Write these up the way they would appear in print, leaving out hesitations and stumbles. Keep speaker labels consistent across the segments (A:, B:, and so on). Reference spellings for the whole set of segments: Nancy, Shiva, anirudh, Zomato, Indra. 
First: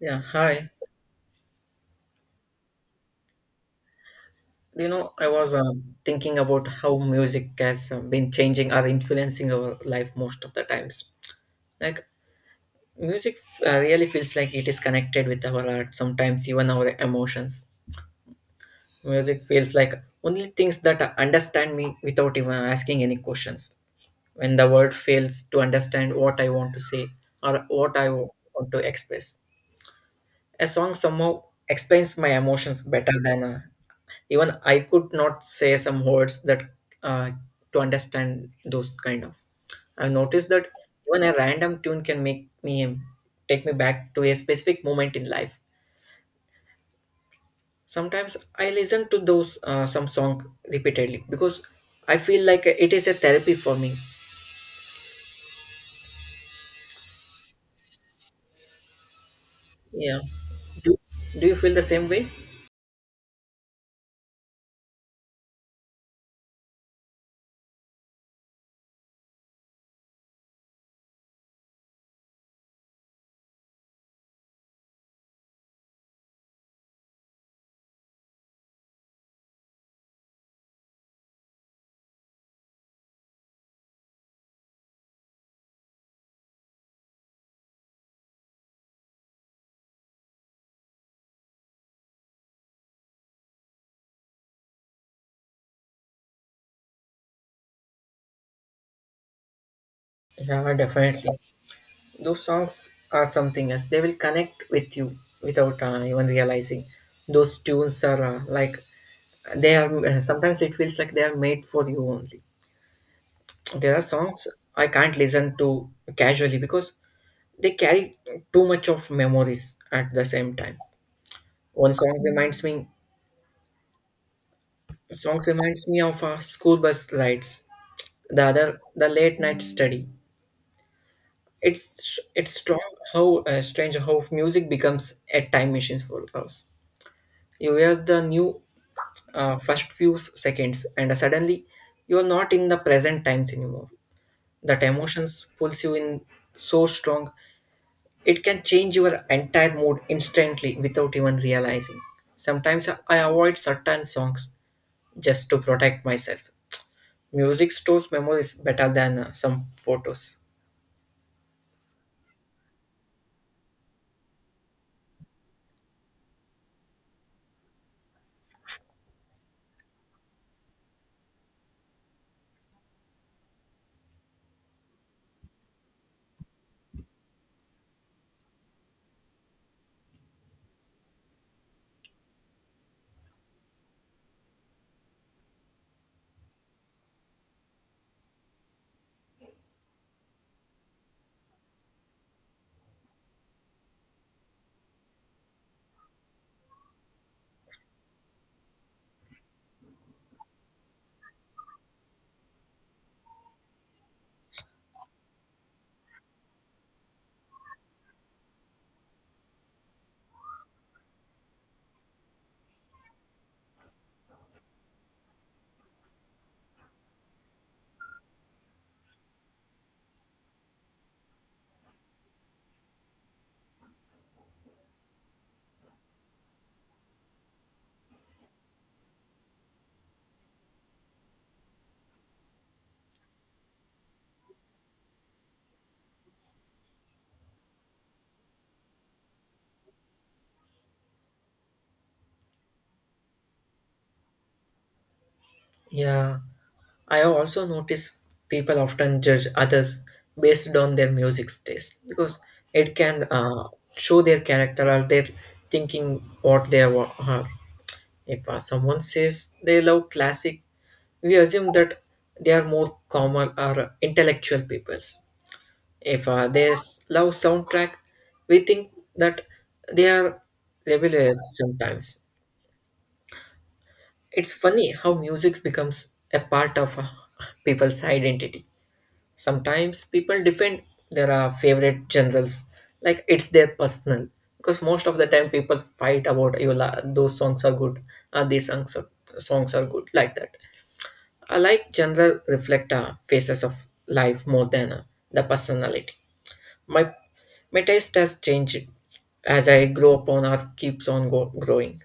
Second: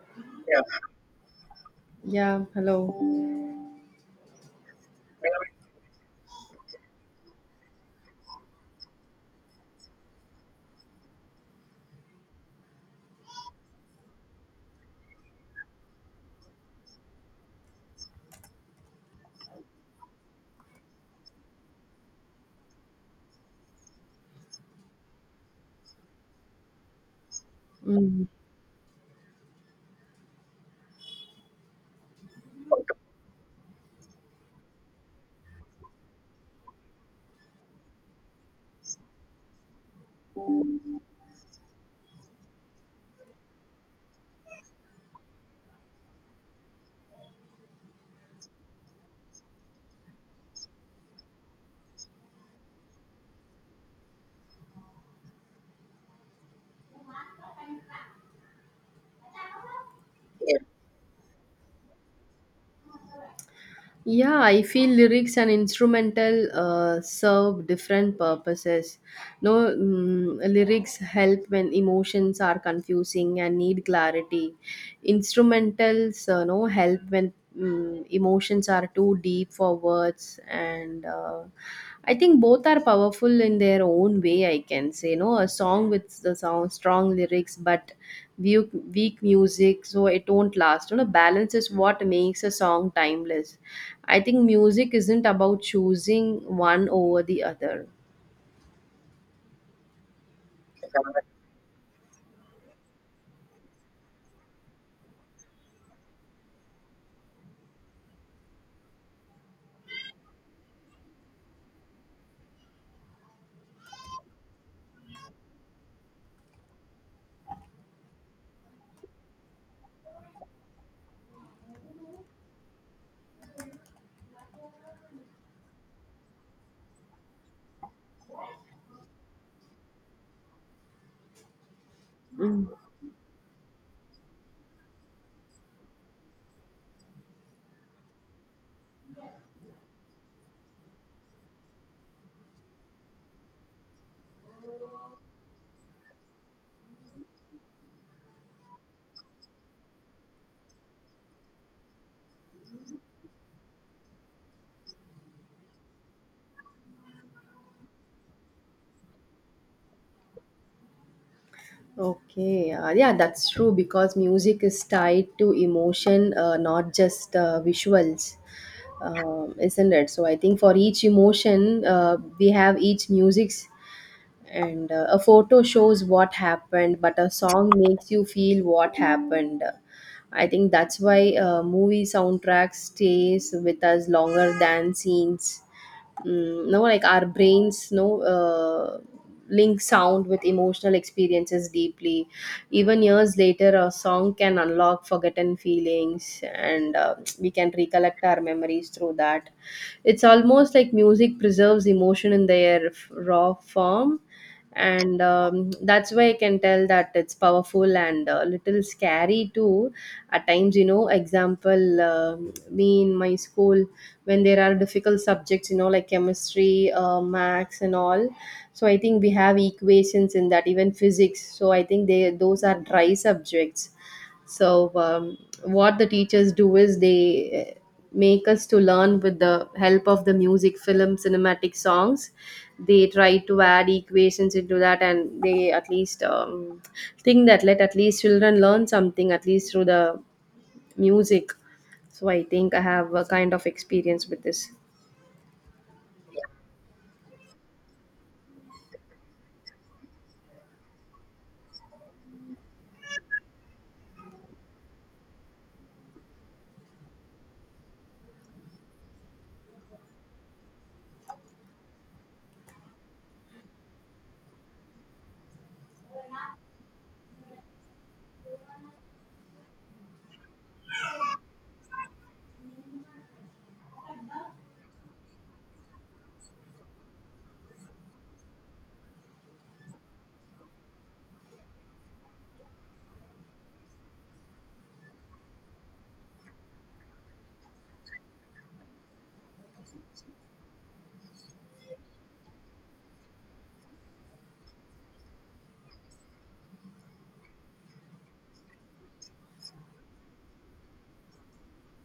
A: Yeah,
B: Yeah.
A: hi.
B: Yeah, hello.
A: I was thinking about how music has been changing or influencing our life most of the times. Like, music really feels like it is connected with our art, sometimes even our emotions. Music feels like only things that understand me without even asking any questions. When the word fails to understand what I want to say or
B: Mm.
A: want to express, a song somehow explains my emotions better than even I could not say some words that uh, to understand those kind of I've noticed that even a random tune can make me take me back to a specific moment in life. Sometimes I listen to those some song repeatedly because I feel like it is a therapy for me. Yeah.
B: Yeah. Mm.
A: do, do you feel the same way?
B: Yeah, I feel lyrics and instrumental serve different purposes. No, lyrics help when emotions are confusing and need clarity. Instrumentals, no, help when emotions are too deep for words, and I think both are powerful in their own way. I can say, no, a song with the sound strong lyrics, but weak music, so it won't last. Balance is what makes a song timeless. I think music isn't about choosing one over the other.
A: Yeah, definitely. Those songs are something else. They will connect with you without even realizing. Those tunes are like they are. Sometimes it feels like they are made for you only. There are songs I can't listen to casually because they carry too much of memories at the same time. One song reminds me. Song reminds me of school bus rides. The other, the late night study. It's
B: Mm.
A: strong how strange how music becomes a time machine for us. You hear the new first seconds and suddenly you're not in the present times anymore. That emotions pulls you in so strong, it can change your entire mood instantly without even realizing. Sometimes I avoid certain songs just to protect myself. Music stores memories better than some photos.
B: Okay, yeah, that's true because music is tied to emotion, not just visuals, isn't it? So I think for each emotion, we have each music's, and a photo shows what happened, but a song makes you feel what happened. I think that's why movie soundtracks stays with us longer than scenes. Mm, no, like our brains, no. Link sound with emotional experiences deeply. Even years later, a song can unlock forgotten feelings, and we can recollect our memories through that. It's almost like music preserves emotion in their raw form. And that's why I can tell that it's powerful and a little scary too. At times, example, me in my school, when there are difficult subjects, like chemistry, max and all. So I think we have equations in that, even physics. So I think they those are dry subjects. So what the teachers do is they make us to learn with the help of the music, film, cinematic songs. They try to add equations into that, and they at least think that let at least children learn something at least through the music. So I think I have a kind of experience with this.
A: Yeah, I have also noticed people often judge others based on their music taste because it can show their character or their thinking are. If someone says they love classic, we assume that they are more common or intellectual peoples. If love soundtrack, we think that they are rebellious sometimes. It's funny how music becomes a part of people's identity. Sometimes people defend their favorite genres like it's their personal, because most of the time people fight about those songs are good, these songs are good like that. I like genre reflect phases of life more than the personality. My my taste has changed as I grow up on or keeps on growing.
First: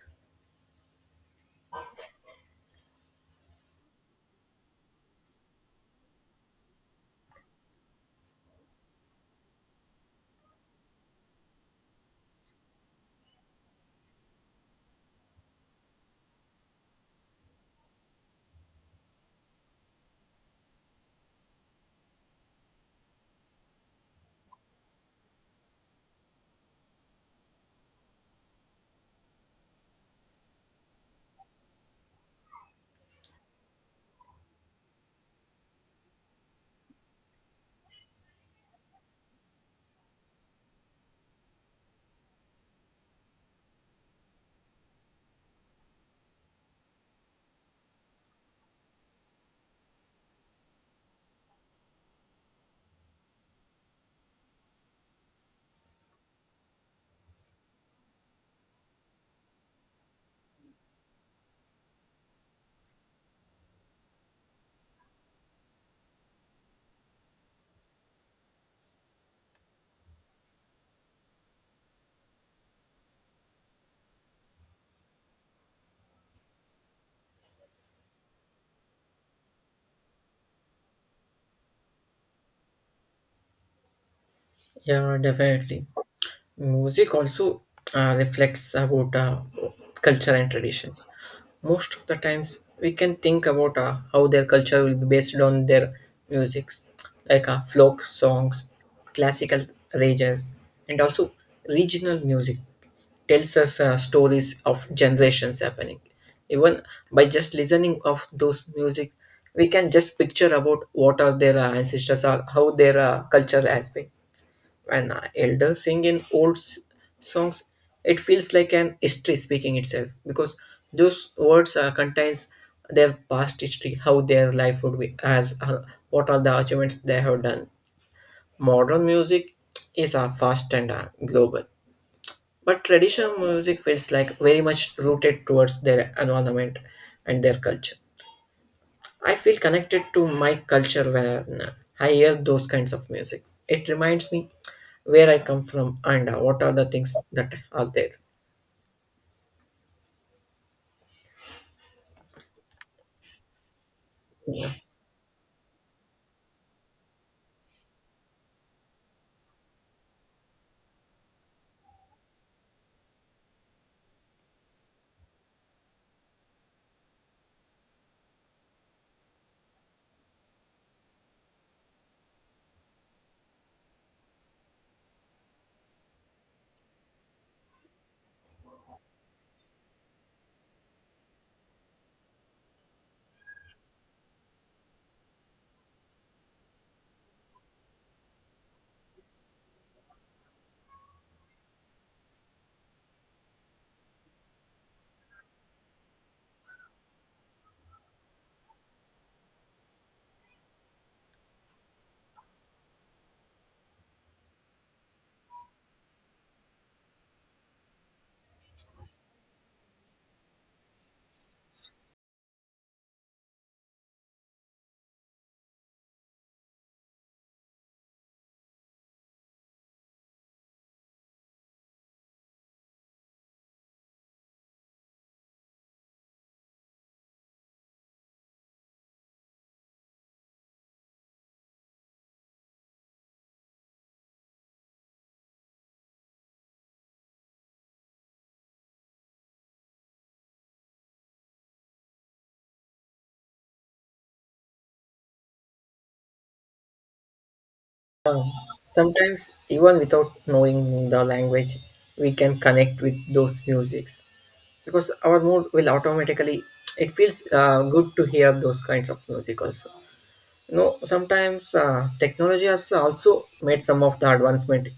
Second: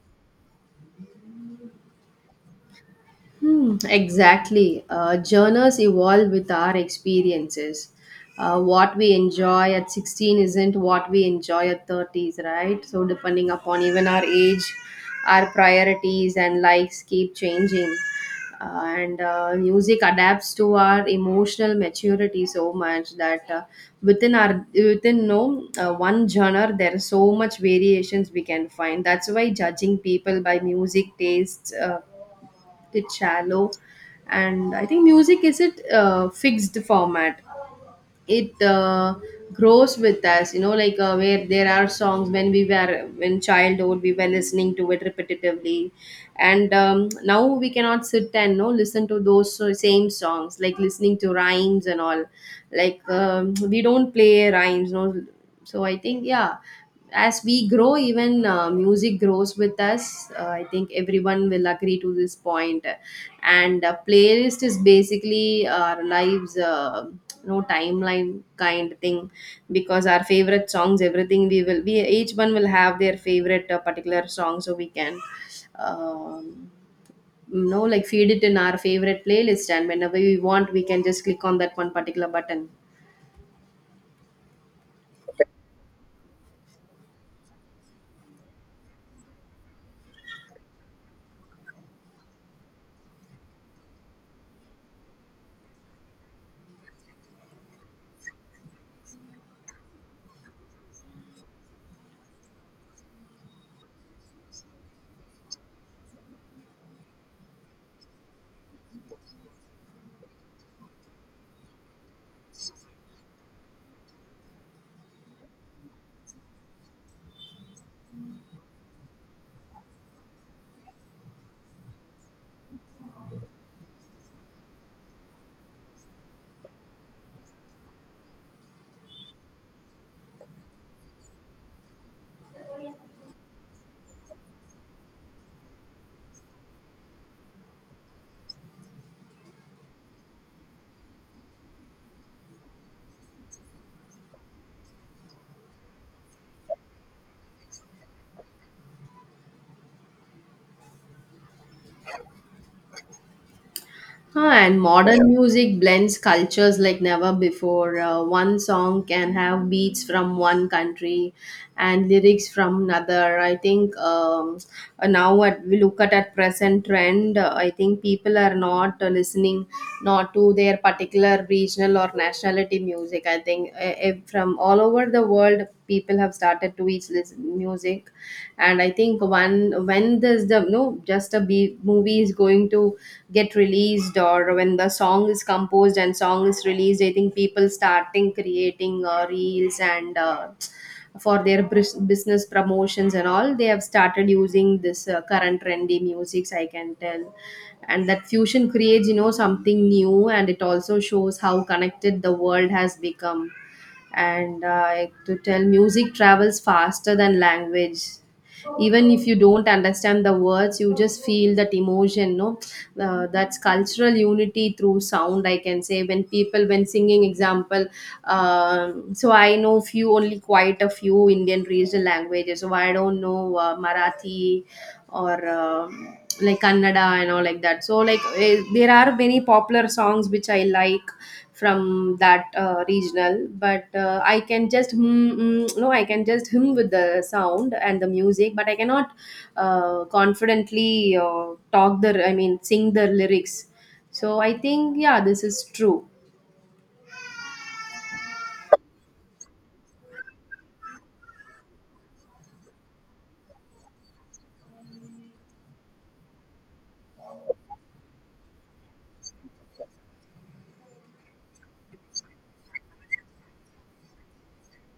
B: Hmm, exactly. Journals evolve with our experiences. What we enjoy at 16 isn't what we enjoy at 30s, right? So, depending upon even our age, our priorities and likes keep changing. And music adapts to our emotional maturity so much that within no, one genre there are so much variations we can find. That's why judging people by music tastes, it's shallow. And I think music is it fixed format. It grows with us, like where there are songs when we were when childhood we were listening to it repetitively. And now we cannot sit and no listen to those same songs, like listening to rhymes and all. Like, we don't play rhymes, no. So I think, yeah, as we grow, even music grows with us. I think everyone will agree to this point. And playlist is basically our lives, no timeline kind thing. Because our favorite songs, everything we each one will have their favorite particular song. So we can um, like feed it in our favorite playlist, and whenever we want we can just click on that one particular button.
A: Yeah, definitely. Music also reflects about culture and traditions. Most of the times, we can think about how their culture will be based on their musics, like folk songs, classical rages, and also regional music tells us stories of generations happening. Even by just listening of those music, we can just picture about what are their ancestors are, how their culture has been. When elders sing in songs, it feels like an history speaking itself because those words contains their past history, how their life would be, as what are the achievements they have done. Modern music is fast and global, but traditional music feels like very much rooted towards their environment and their culture. I feel connected to my culture when I hear those kinds of music. It reminds me where I come from and what are the things that are there.
B: Huh, and modern music blends cultures like never before. One song can have beats from one country and lyrics from another. I think now what we look at present trend. I think people are not listening, not to their particular regional or nationality music. I think from all over the world people have started to each this music. And I think one when there's the no, just a B, movie is going to get released, or when the song is composed and song is released. I think people starting creating reels, and for their business promotions and all they have started using this current trendy musics, I can tell. And that fusion creates, something new, and it also shows how connected the world has become. And like, to tell, music travels faster than language. Even if you don't understand the words you just feel that emotion, no. That's cultural unity through sound, I can say. When people when singing example, so I know few, only quite a few Indian regional languages. So I don't know Marathi, or like Kannada and all like that. So like, there are many popular songs which I like from that regional. But I can just hum, mm, no, I can just hum with the sound and the music, but I cannot confidently talk the I mean sing the lyrics. So I think yeah, this is true.
A: Sometimes, even without knowing the language, we can connect with those musics because our mood will automatically. It feels good to hear those kinds of music also. You know, sometimes technology has also made some of the advancement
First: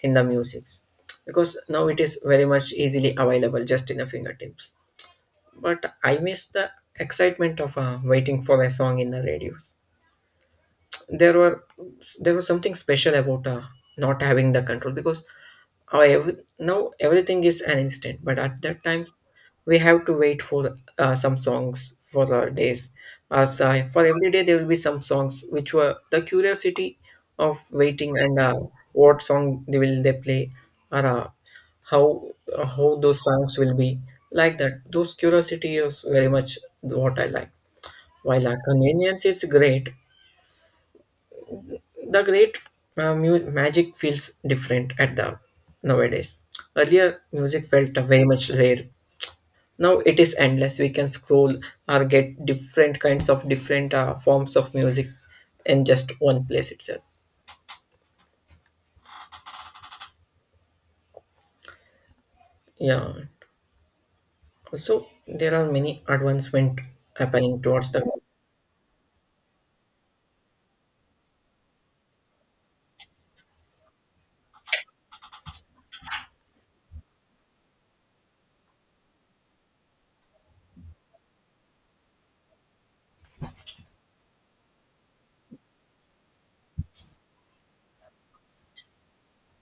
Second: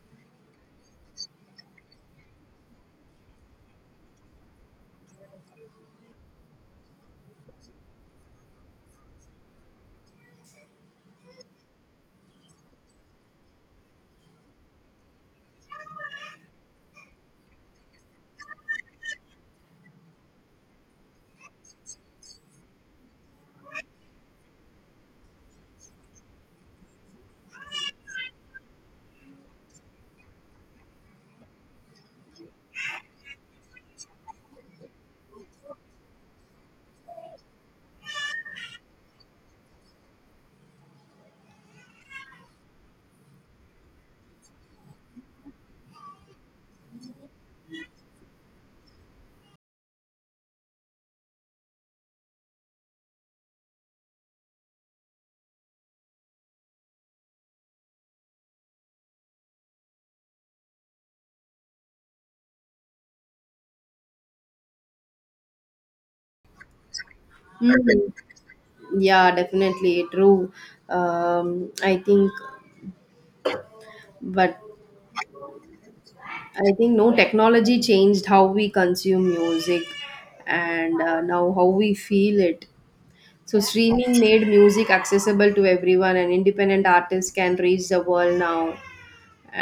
A: in the musics because now it is very much easily available just in the fingertips. But I miss the excitement of waiting for a song in the radios. There were there was something special about not having the control because now everything is an instant, but at that times we have to wait for some songs for days. As for every day there will be some songs which were the curiosity of waiting and what song they will they play, or how how those songs will be, like that those curiosity is very much what I like. While our convenience is great, the great magic feels different at the nowadays. Earlier music felt very much rare, now it is endless. We can scroll or get different kinds of different forms of music in just one place itself. Yeah, also there are many advancement happening towards the
B: Mhm. Yeah, definitely true. I think But I think, no, technology changed how we consume music. And now how we feel it. So streaming made music accessible to everyone, and independent artists can reach the world now.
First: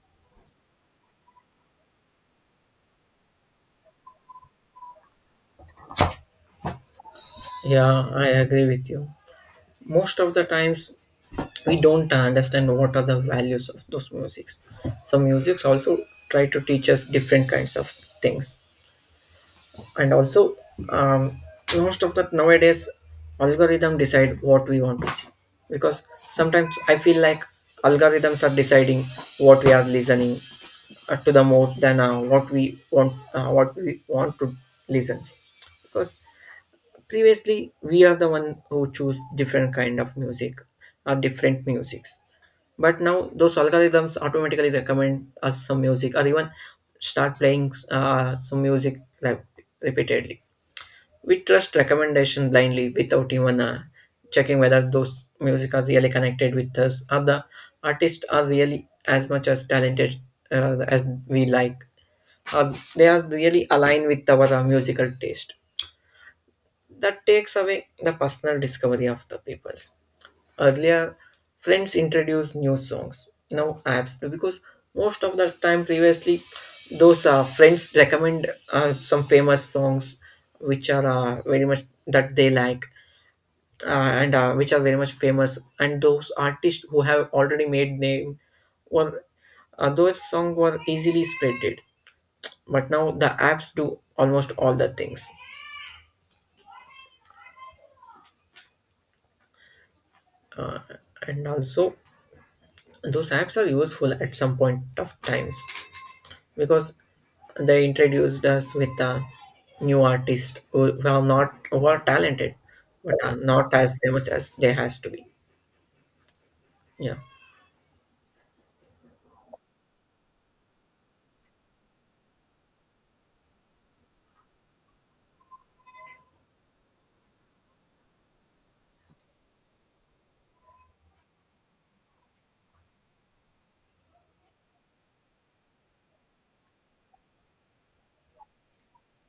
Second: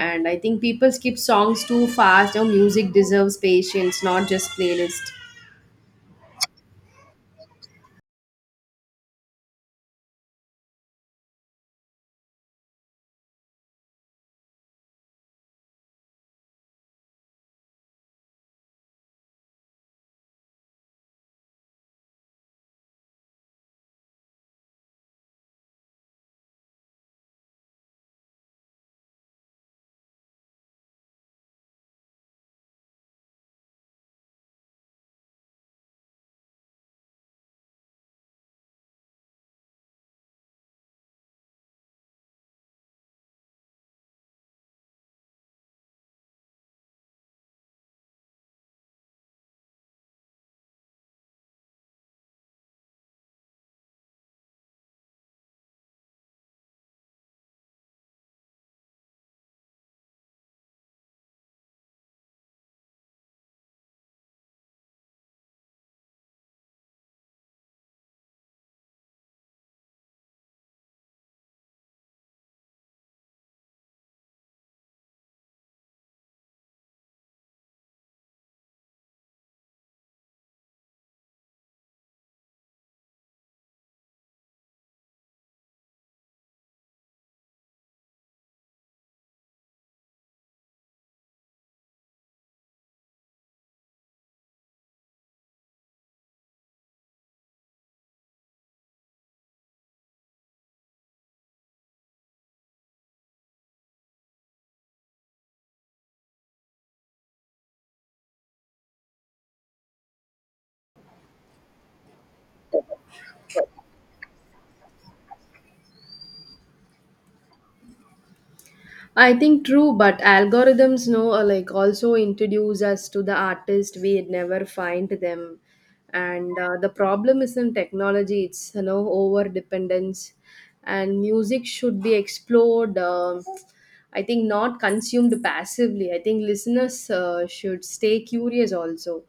B: And I think people skip songs too fast. Now music deserves patience, not just playlist.
A: yeah I agree with you. Most of the times we don't understand what are the values of those musics. Some musics also try to teach us different kinds of things. And also, um, most of that nowadays algorithm decide what we want to see, because sometimes I feel like algorithms are deciding what we are listening to, the more than what we want to listen. Because previously we are the one who choose different kind of music or different musics, but now those algorithms automatically recommend us some music or even start playing some music like repeatedly. We trust recommendation blindly without even checking whether those music are really connected with us, or the artists are really as much as talented as we like. Or they are really aligned with our musical taste. That takes away the personal discovery of the peoples. Earlier, friends introduced new songs, now apps do, because most of the time previously, those friends recommend some famous songs which are very much that they like, uh, and which are very much famous. And those artists who have already made name were, those songs were easily spreaded. But now the apps do almost all the things, and also those apps are useful at some point of times, because they introduced us with a new artists who are not who are talented but are not as famous as they has to be. Yeah.
B: I think true, but algorithms know, like, also introduce us to the artist we never find them. And the problem isn't technology; it's, over dependence, and music should be explored. I think not consumed passively. I think listeners should stay curious also.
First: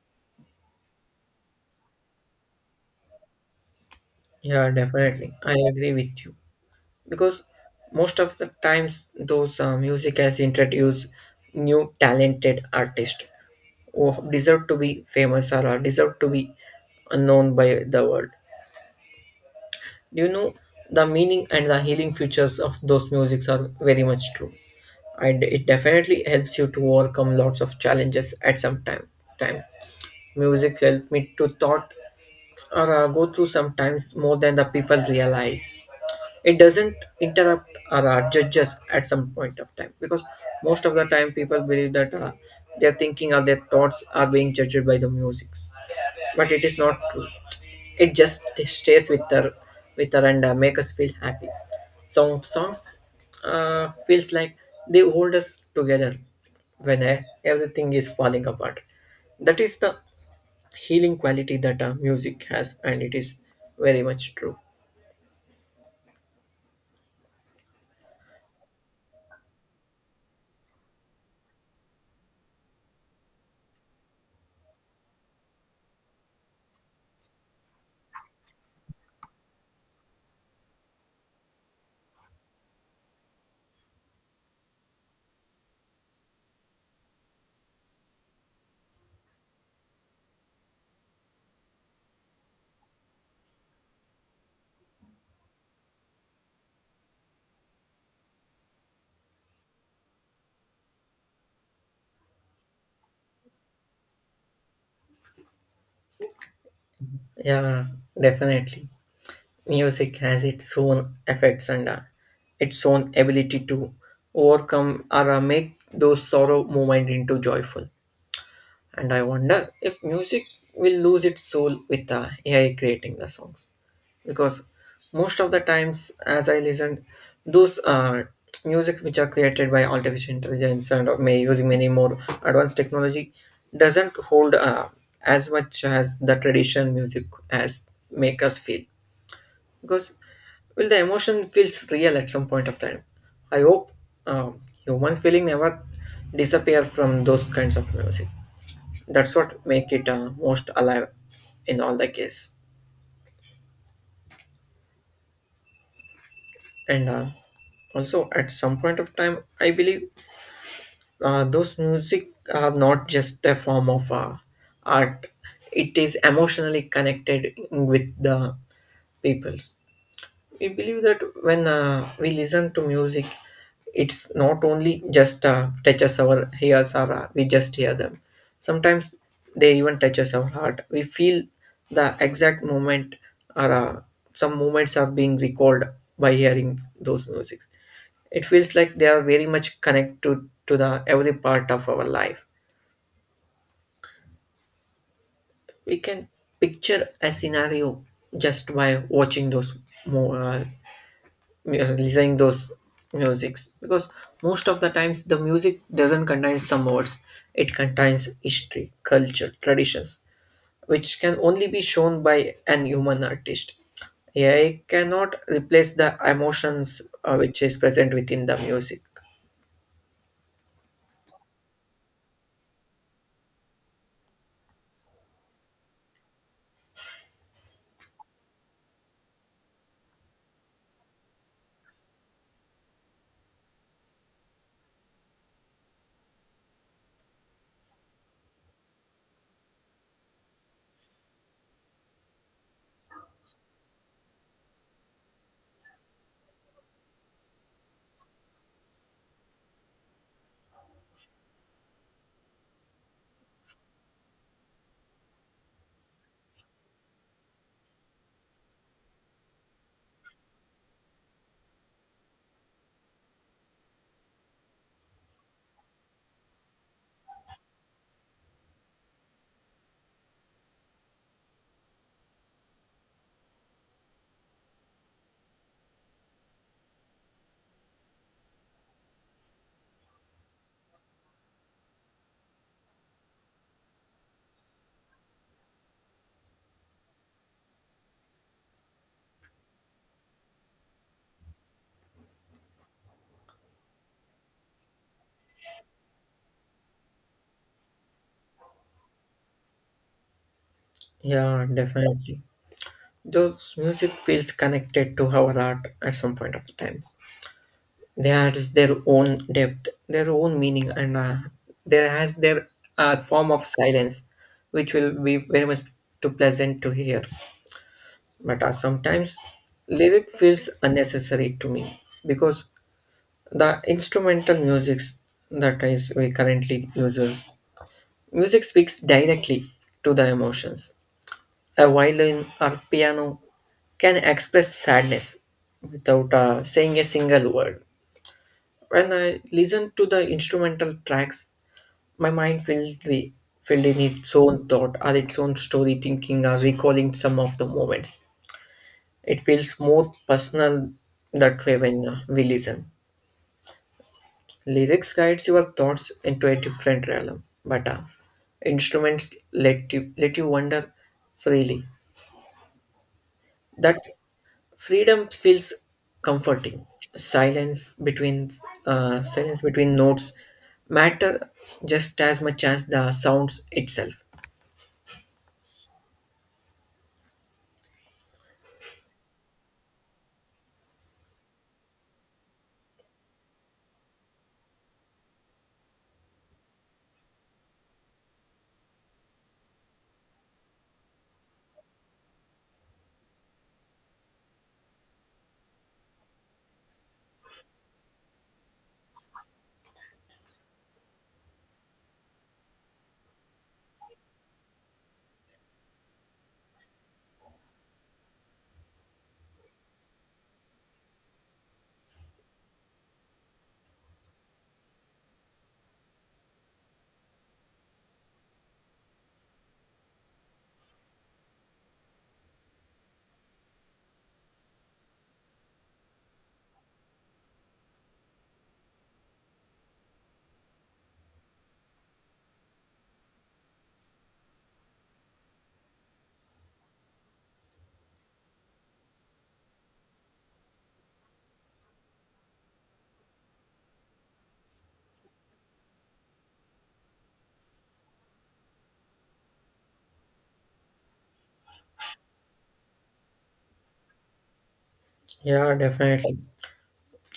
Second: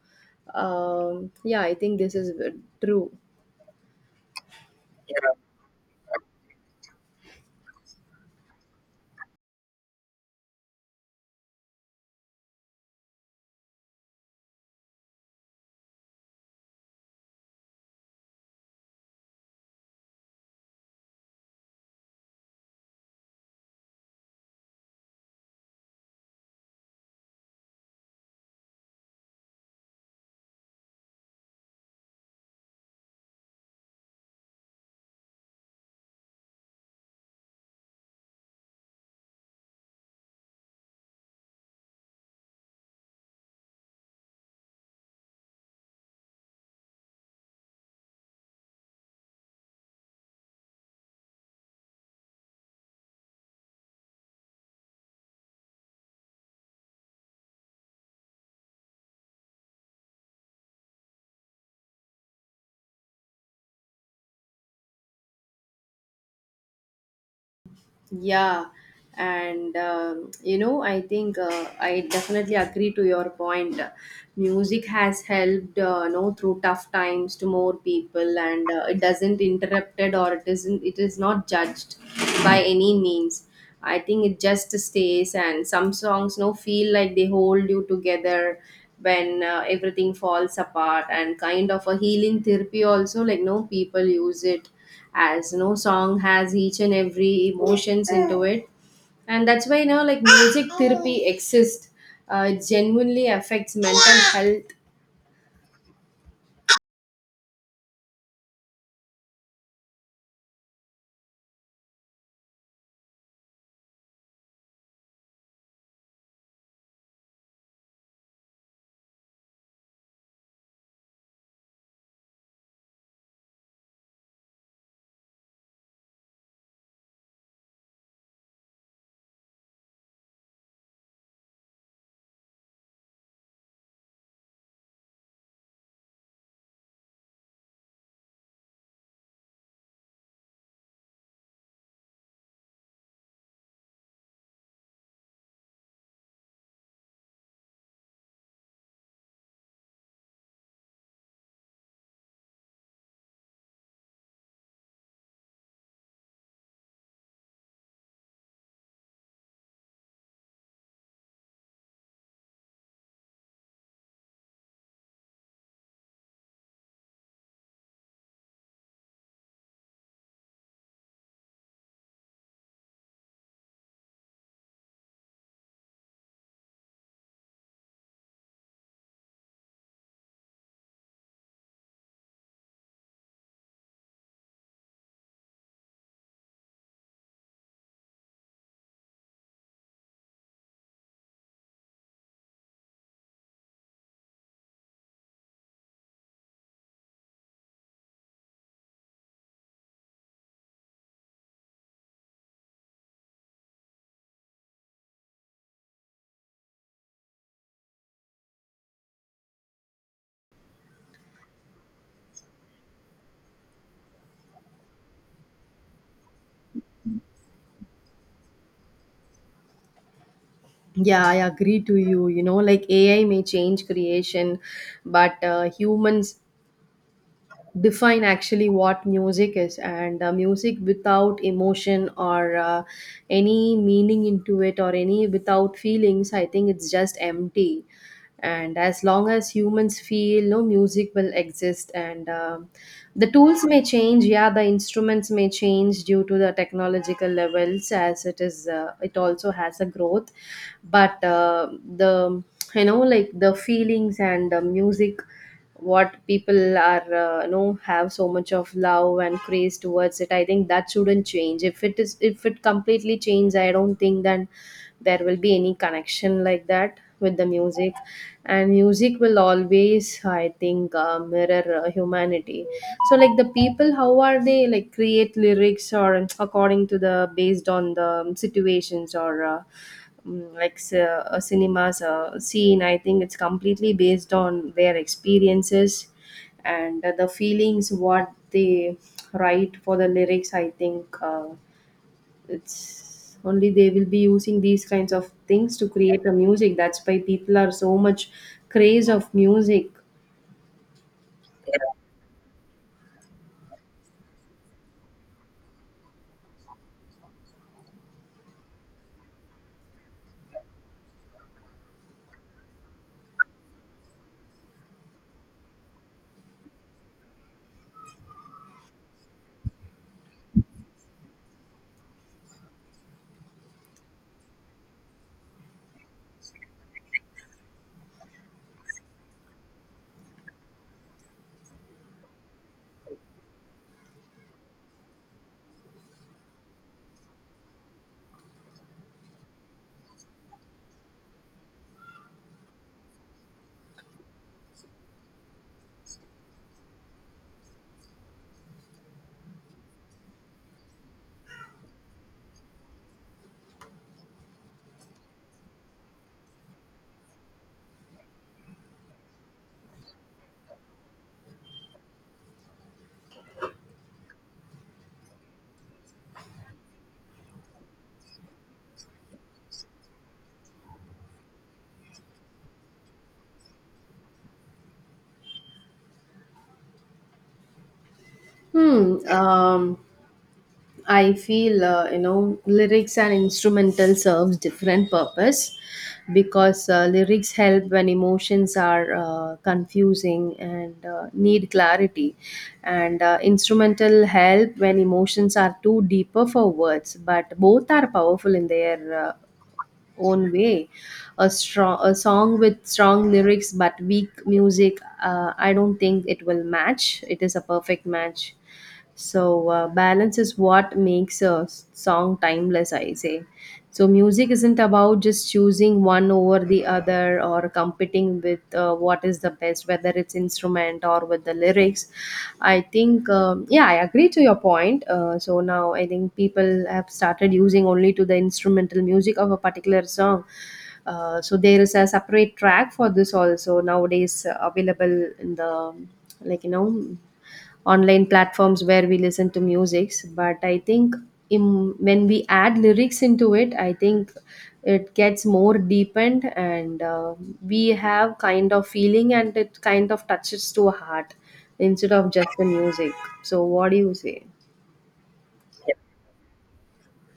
B: Yeah, I think this is true.
A: Yeah, definitely,
B: Yeah.
A: I agree with you. Because most of the times those music has introduced new talented artists who deserve to be famous or are deserve to be known by the world. Do you know the meaning and the healing features of those musics are very much true, and it definitely helps you to overcome lots of challenges at some time. Music helped me to thought or go through sometimes more than the people realize. It doesn't interrupt or judge us at some point of time, because most of the time people believe that their thinking or their thoughts are being judged by the music, but it is not true. It just stays with her and make us feel happy. Some songs feels like they hold us together when everything is falling apart. That is the healing quality that music has, and it is very much true.
B: Yeah, and I think I definitely agree to your point. Music has helped, through tough times to more people, and it doesn't interrupted or it isn't. It is not judged by any means. I think it just stays, and some songs, feel like they hold you together when everything falls apart, and kind of a healing therapy also. Like, no, people use it as no song has each and every emotions into it. And that's why, like music therapy exists. It genuinely affects mental health.
A: Yeah, definitely. Music has its own effects and its own ability to overcome or make those sorrow moment into joyful. And I wonder if music will lose its soul with the AI creating the songs. Because most of the times, as I listened, those music which are created by artificial intelligence and may using many more advanced technology doesn't hold as much as the traditional music as make us feel. Because well, the emotion feels real at some point of time. I hope um, humans' feeling never disappear from those kinds of music. That's what make it most alive in all the case. And also at some point of time, I believe those music are not just a form of art. It is emotionally connected with the peoples. We believe that when we listen to music, it's not only just touches our ears or we just hear them. Sometimes they even touches our heart. We feel the exact moment, or some moments are being recalled by hearing those music. It feels like they are very much connected to the every part of our life. We can picture a scenario just by watching those mo- uh, yeah, listening those musics, because most of the times the music doesn't contain some words, it contains history, culture, traditions, which can only be shown by an human artist. AI cannot replace the emotions which is present within the music.
B: Yeah, I agree to you, you know like AI may change creation. But humans define actually what music is, and music without emotion or any meaning into it, or any without feelings, I think it's just empty. And as long as humans feel, no, music will exist. And the tools may change, yeah, the instruments may change due to the technological levels, as it is, it also has a growth. But the you know like the feelings and the music, what people are have so much of love and craze towards it. I think that shouldn't change. If it completely changes, I don't think then there will be any connection like that with the music. And music will always, I think, mirror humanity. So like the people, how are they, like, create lyrics or according to the based on the situations or like a cinemas scene. I think it's completely based on their experiences and the feelings what they write for the lyrics. I think it's only they will be using these kinds of things to create a music. That's why people are so much craze of music.
A: Yeah, definitely, those music feels connected to our art at some point of the times. They had their own depth, their own meaning, and there has their form of silence, which will be very much too pleasant to hear. But sometimes lyric feels unnecessary to me, because the instrumental music that is we currently uses music speaks directly to the emotions. A violin or piano can express sadness without saying a single word. When I listen to the instrumental tracks, my mind filled in its own thought or its own story, thinking or recalling some of the moments. It feels more personal that way. When we listen, lyrics guides your thoughts into a different realm, but instruments let you wander freely. That freedom feels comforting. silence between Silence between notes matter just as much as the sounds itself.
B: Hmm. I feel lyrics and instrumental serves different purpose, because lyrics help when emotions are confusing and need clarity. And instrumental help when emotions are too deeper for words, but both are powerful in their own way. A song with strong lyrics but weak music, I don't think it will match, it is a perfect match. So balance is what makes a song timeless, I say. So music isn't about just choosing one over the other or competing with, what is the best, whether it's instrument or with the lyrics. I think, yeah, I agree to your point. So now I think people have started using only to the instrumental music of a particular song. So there is a separate track for this also, nowadays available in the, like, online platforms where we listen to musics. But I think when we add lyrics into it, I think it gets more deepened, and we have kind of feeling, and it kind of touches to a heart instead of just the music. So what do you say?
A: Yeah, definitely.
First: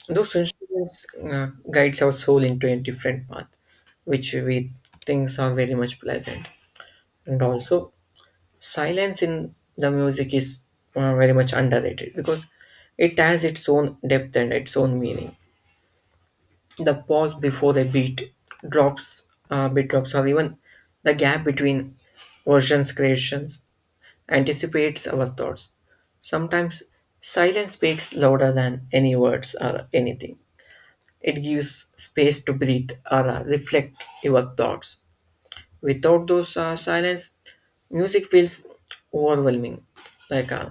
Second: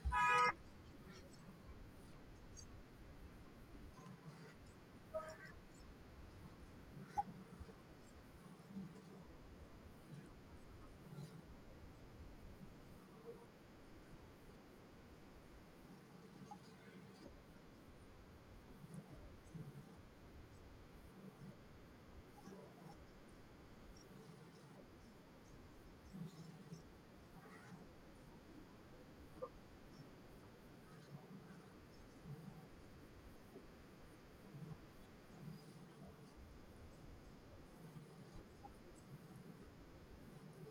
A: Those instruments guides our soul into a different path, which we think are very much pleasant. And also, silence in the music is very much underrated because it has its own depth and its own meaning. The pause before the drops, beat drops, or even the gap between versions creations anticipates our thoughts. Sometimes silence speaks louder than any words or anything. It gives space to breathe or reflect your thoughts. Without those silence, music feels overwhelming. Like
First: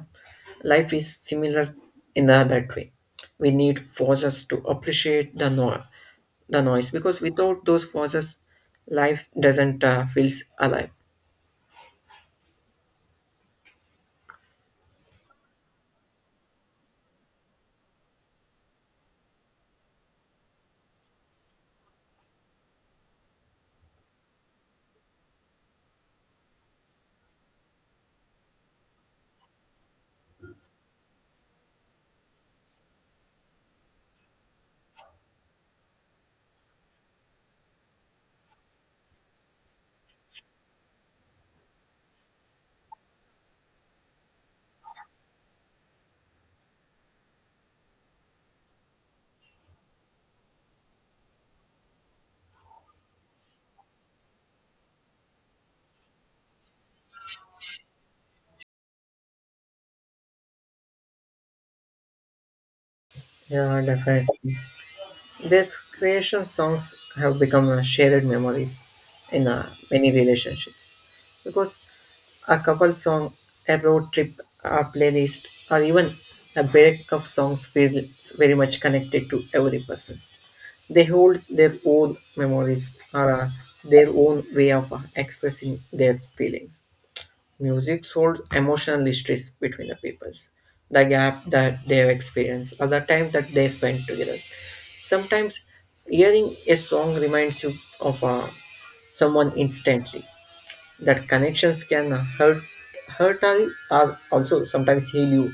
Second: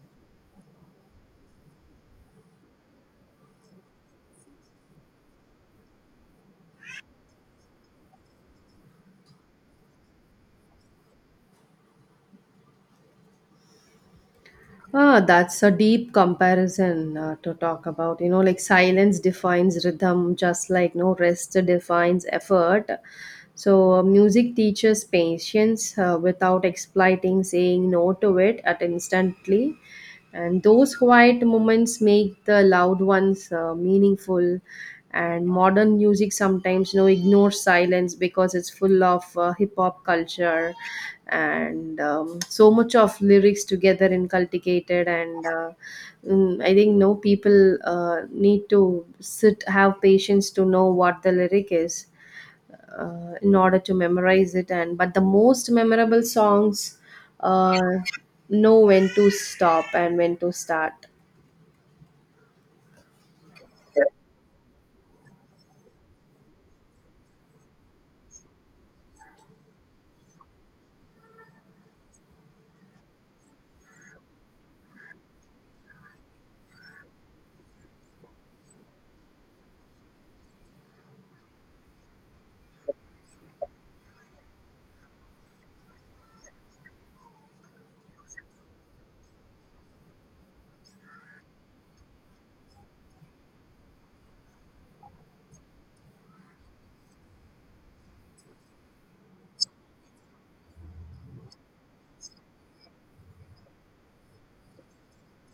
A: life is similar in that way. We need pauses to appreciate the noise, because without those pauses, life doesn't feels alive.
B: Ah, that's a deep comparison to talk about. Like silence defines rhythm, just like no rest defines effort. So, music teaches patience without exploiting saying no to it at instantly. And those quiet moments make the loud ones meaningful, and modern music sometimes ignores silence because it's full of hip hop culture, and so much of lyrics together inculcated and I think no people need to sit, have patience to know what the lyric is in order to memorize it. And but the most memorable songs uh, know when to stop and when to start.
A: Yeah, definitely. Their creation songs have become shared memories in many relationships, because a couple song, a road trip, a playlist, or even a break of songs feels very much connected to every person. They hold their own memories or their own way of expressing their feelings. Music sold emotional histories between the peoples, the gap that they have experienced, or the time that they spent together. Sometimes hearing a song reminds you of someone instantly. That connections can hurt or also sometimes heal you.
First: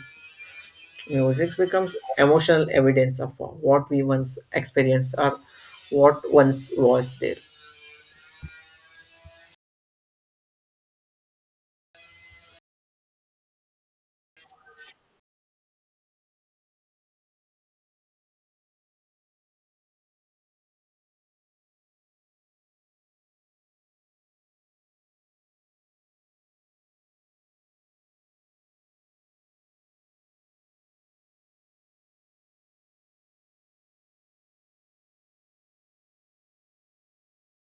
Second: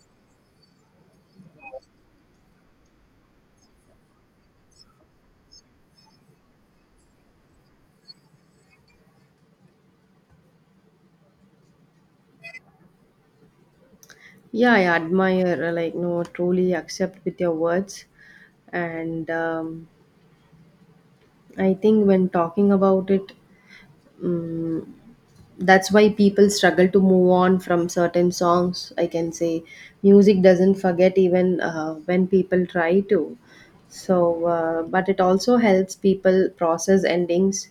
A: Music becomes emotional evidence of what we once experienced or what once was there.
B: Yeah, I admire like no, truly accept with your words. And I think when talking about it mm that's why people struggle to move on from certain songs, I can say. Music doesn't forget, even when people try to. So but it also helps people process endings,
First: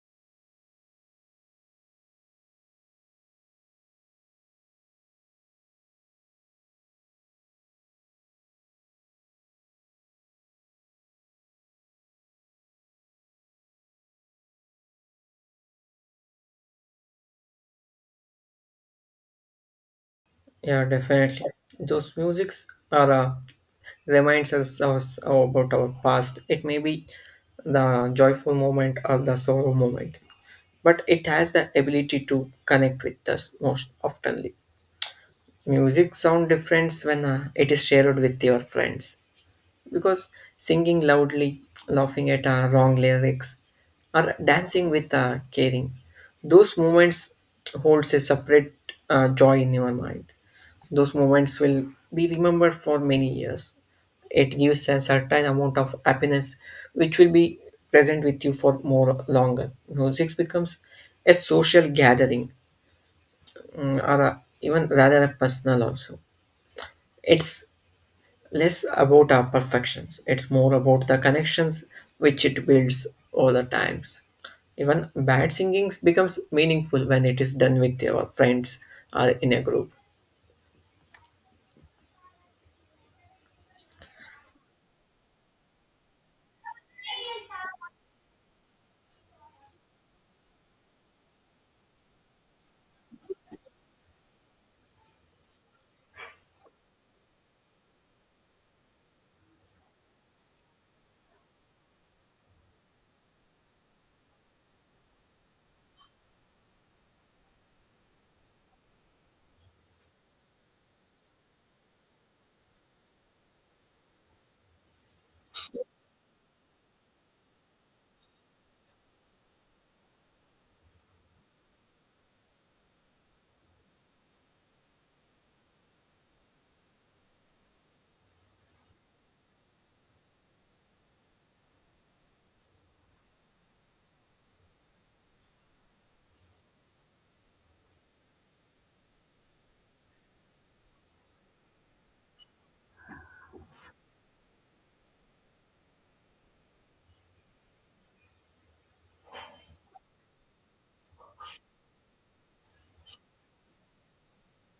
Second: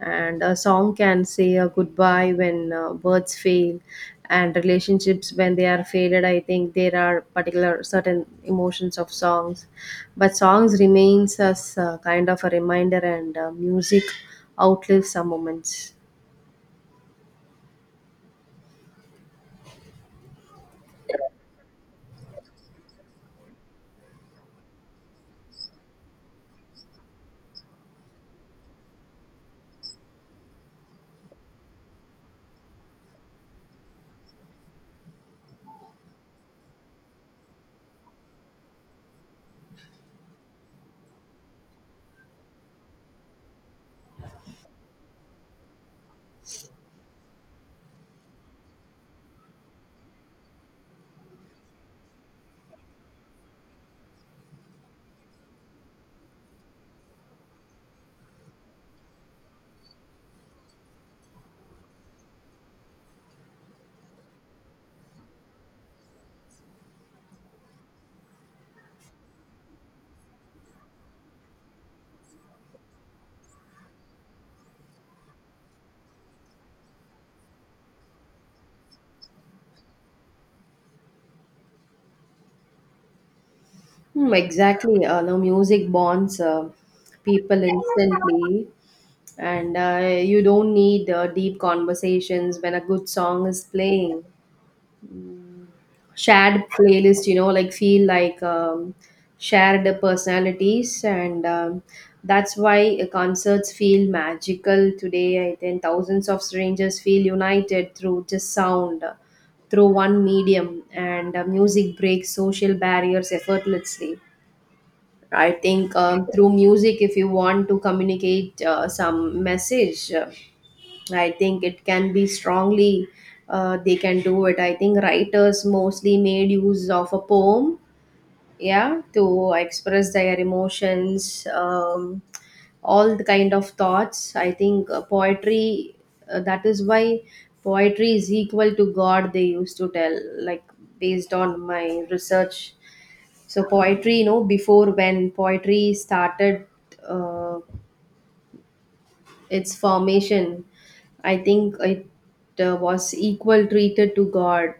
B: and a song can say a goodbye when words fail. And relationships, when they are faded, I think there are particular certain emotions of songs, but songs remains as kind of a reminder. And music outlives some moments.
A: Yeah, definitely. Those musics are reminds us about our past. It may be the joyful moment or the sorrow moment, but it has the ability to connect with us most oftenly. Music sound different when it is shared with your friends, because singing loudly, laughing at wrong lyrics, or dancing with caring, those moments holds a separate joy in your mind. Those moments will be remembered for many years. It gives a certain amount of happiness which will be present with you for more longer. Music becomes a social gathering, or even rather a personal also. It's less about our perfections. It's more about the connections which it builds over the times. Even bad singing becomes meaningful when it is done with your friends or in a group.
B: Hmm, exactly. Now, music bonds people instantly, and you don't need deep conversations when a good song is playing. Shared playlist, you know, like feel like shared personalities, and that's why concerts feel magical today. I think thousands of strangers feel united through just sound, through one medium, and music breaks social barriers effortlessly. I think through music, if you want to communicate some message, I think it can be strongly, they can do it. I think writers mostly made use of a poem, yeah, to express their emotions, all the kind of thoughts. I think poetry, that is why poetry is equal to God, they used to tell, like, based on my research. So poetry, you know, before, when poetry started, uh, its formation, I think it was equal treated to God.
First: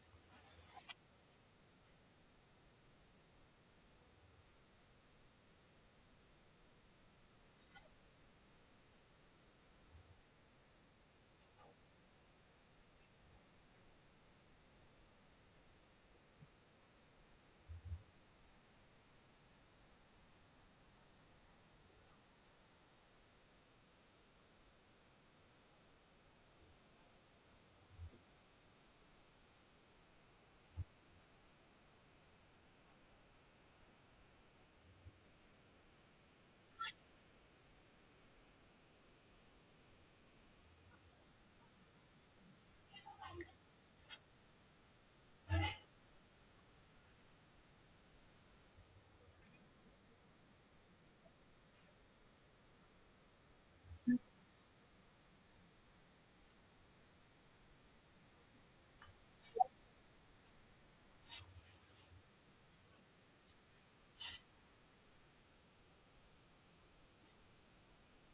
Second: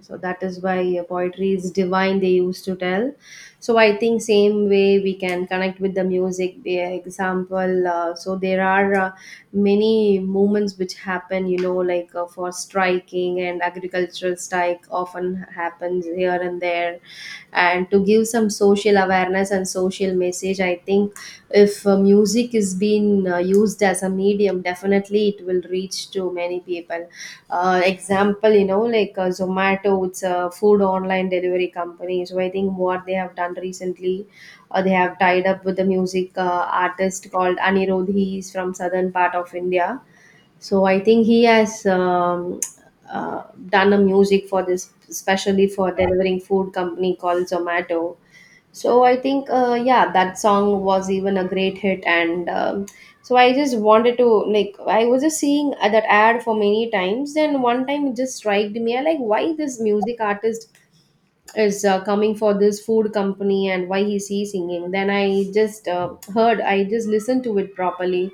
B: So that is why poetry is divine, they used to tell. So I think same way we can connect with the music. Be the example. So there are many movements which happen, you know, like for striking, and agricultural strike often happens here and there, and to give some social awareness and social message, I think if music is being used as a medium, definitely it will reach to many people. Example, you know, like Zomato, it's a food online delivery company. So I think what they have done recently, they have tied up with a music artist called Anirudh. He is from southern part of India. So I think he has uh, done a music for this, especially for delivering food company called Zomato. So I think, yeah, that song was even a great hit, and so I just wanted to, like, I was just seeing that ad for many times. Then one time it just struck me, I like, why this music artist is coming for this food company and why is he singing? Then I just heard, I just listened to it properly.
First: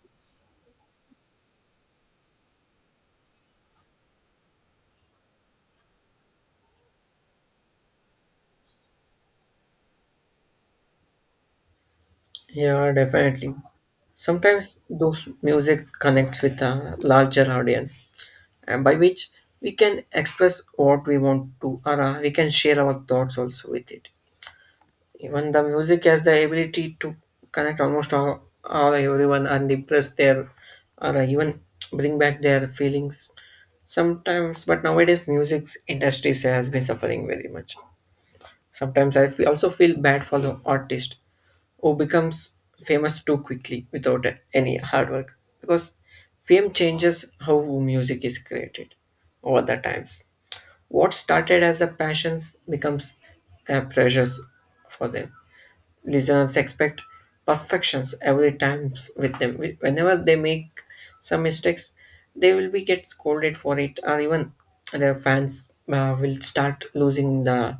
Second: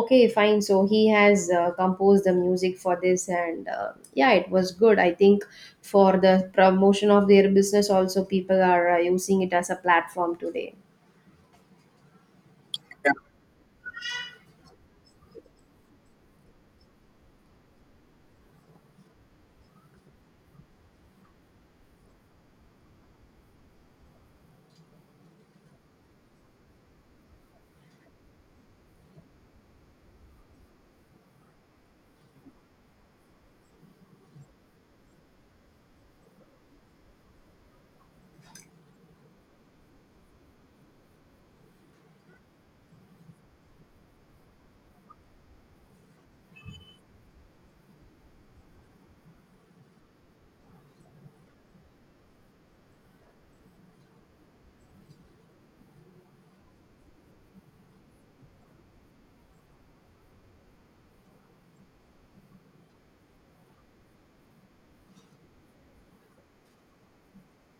B: Okay, fine, so he has composed the music for this, and yeah, it was good, I think. For the promotion of their business also, people are using it as a platform today.
A: Yeah, definitely. Sometimes those music connects with a larger audience, and by which we can express what we want to, or we can share our thoughts also with it. Even the music has the ability to connect almost all, everyone and impress their, or even bring back their feelings. Sometimes, but nowadays, music industries has been suffering very much. Sometimes I also feel bad for the artist who becomes famous too quickly without any hard work, because fame changes how music is created over the times. What started as a passion becomes pressures for them. Listeners expect perfections every time with them. Whenever they make some mistakes, they will be get scolded for it, or even their fans will start losing the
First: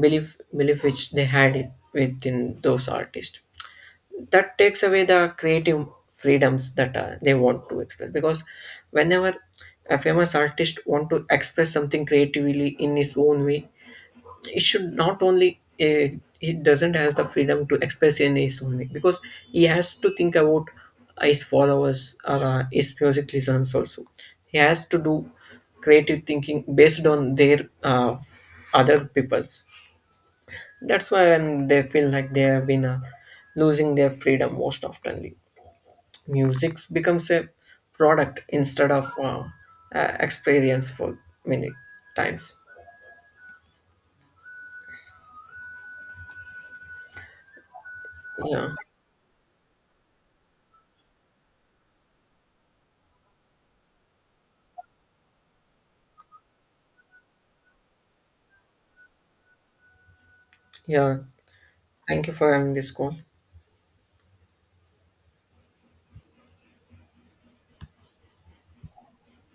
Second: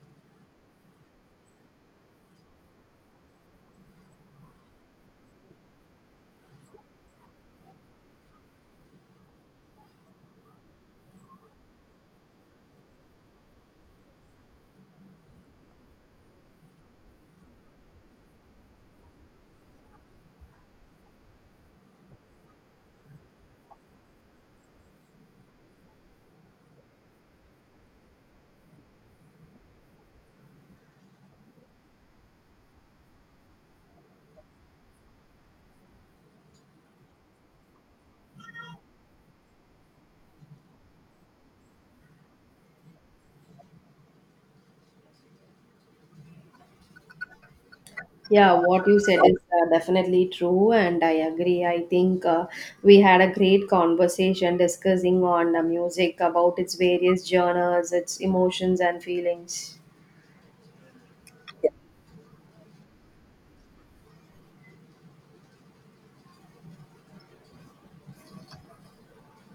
A: belief which they had it within those artists. That takes away the creative freedoms that they want to express, because whenever a famous artist want to express something creatively in his own way, it should not only he doesn't has the freedom to express in his own way, because he has to think about his followers or his music listeners also. He has to do creative thinking based on their other people's. That's why they feel like they have been losing their freedom most often. Music becomes a product instead of experience for many times.
B: Yeah,
A: Yeah,
B: what you said is definitely true, and I agree. I think we had a great conversation discussing on music about its various genres, its emotions and feelings.
A: yeah, thank you for having this call.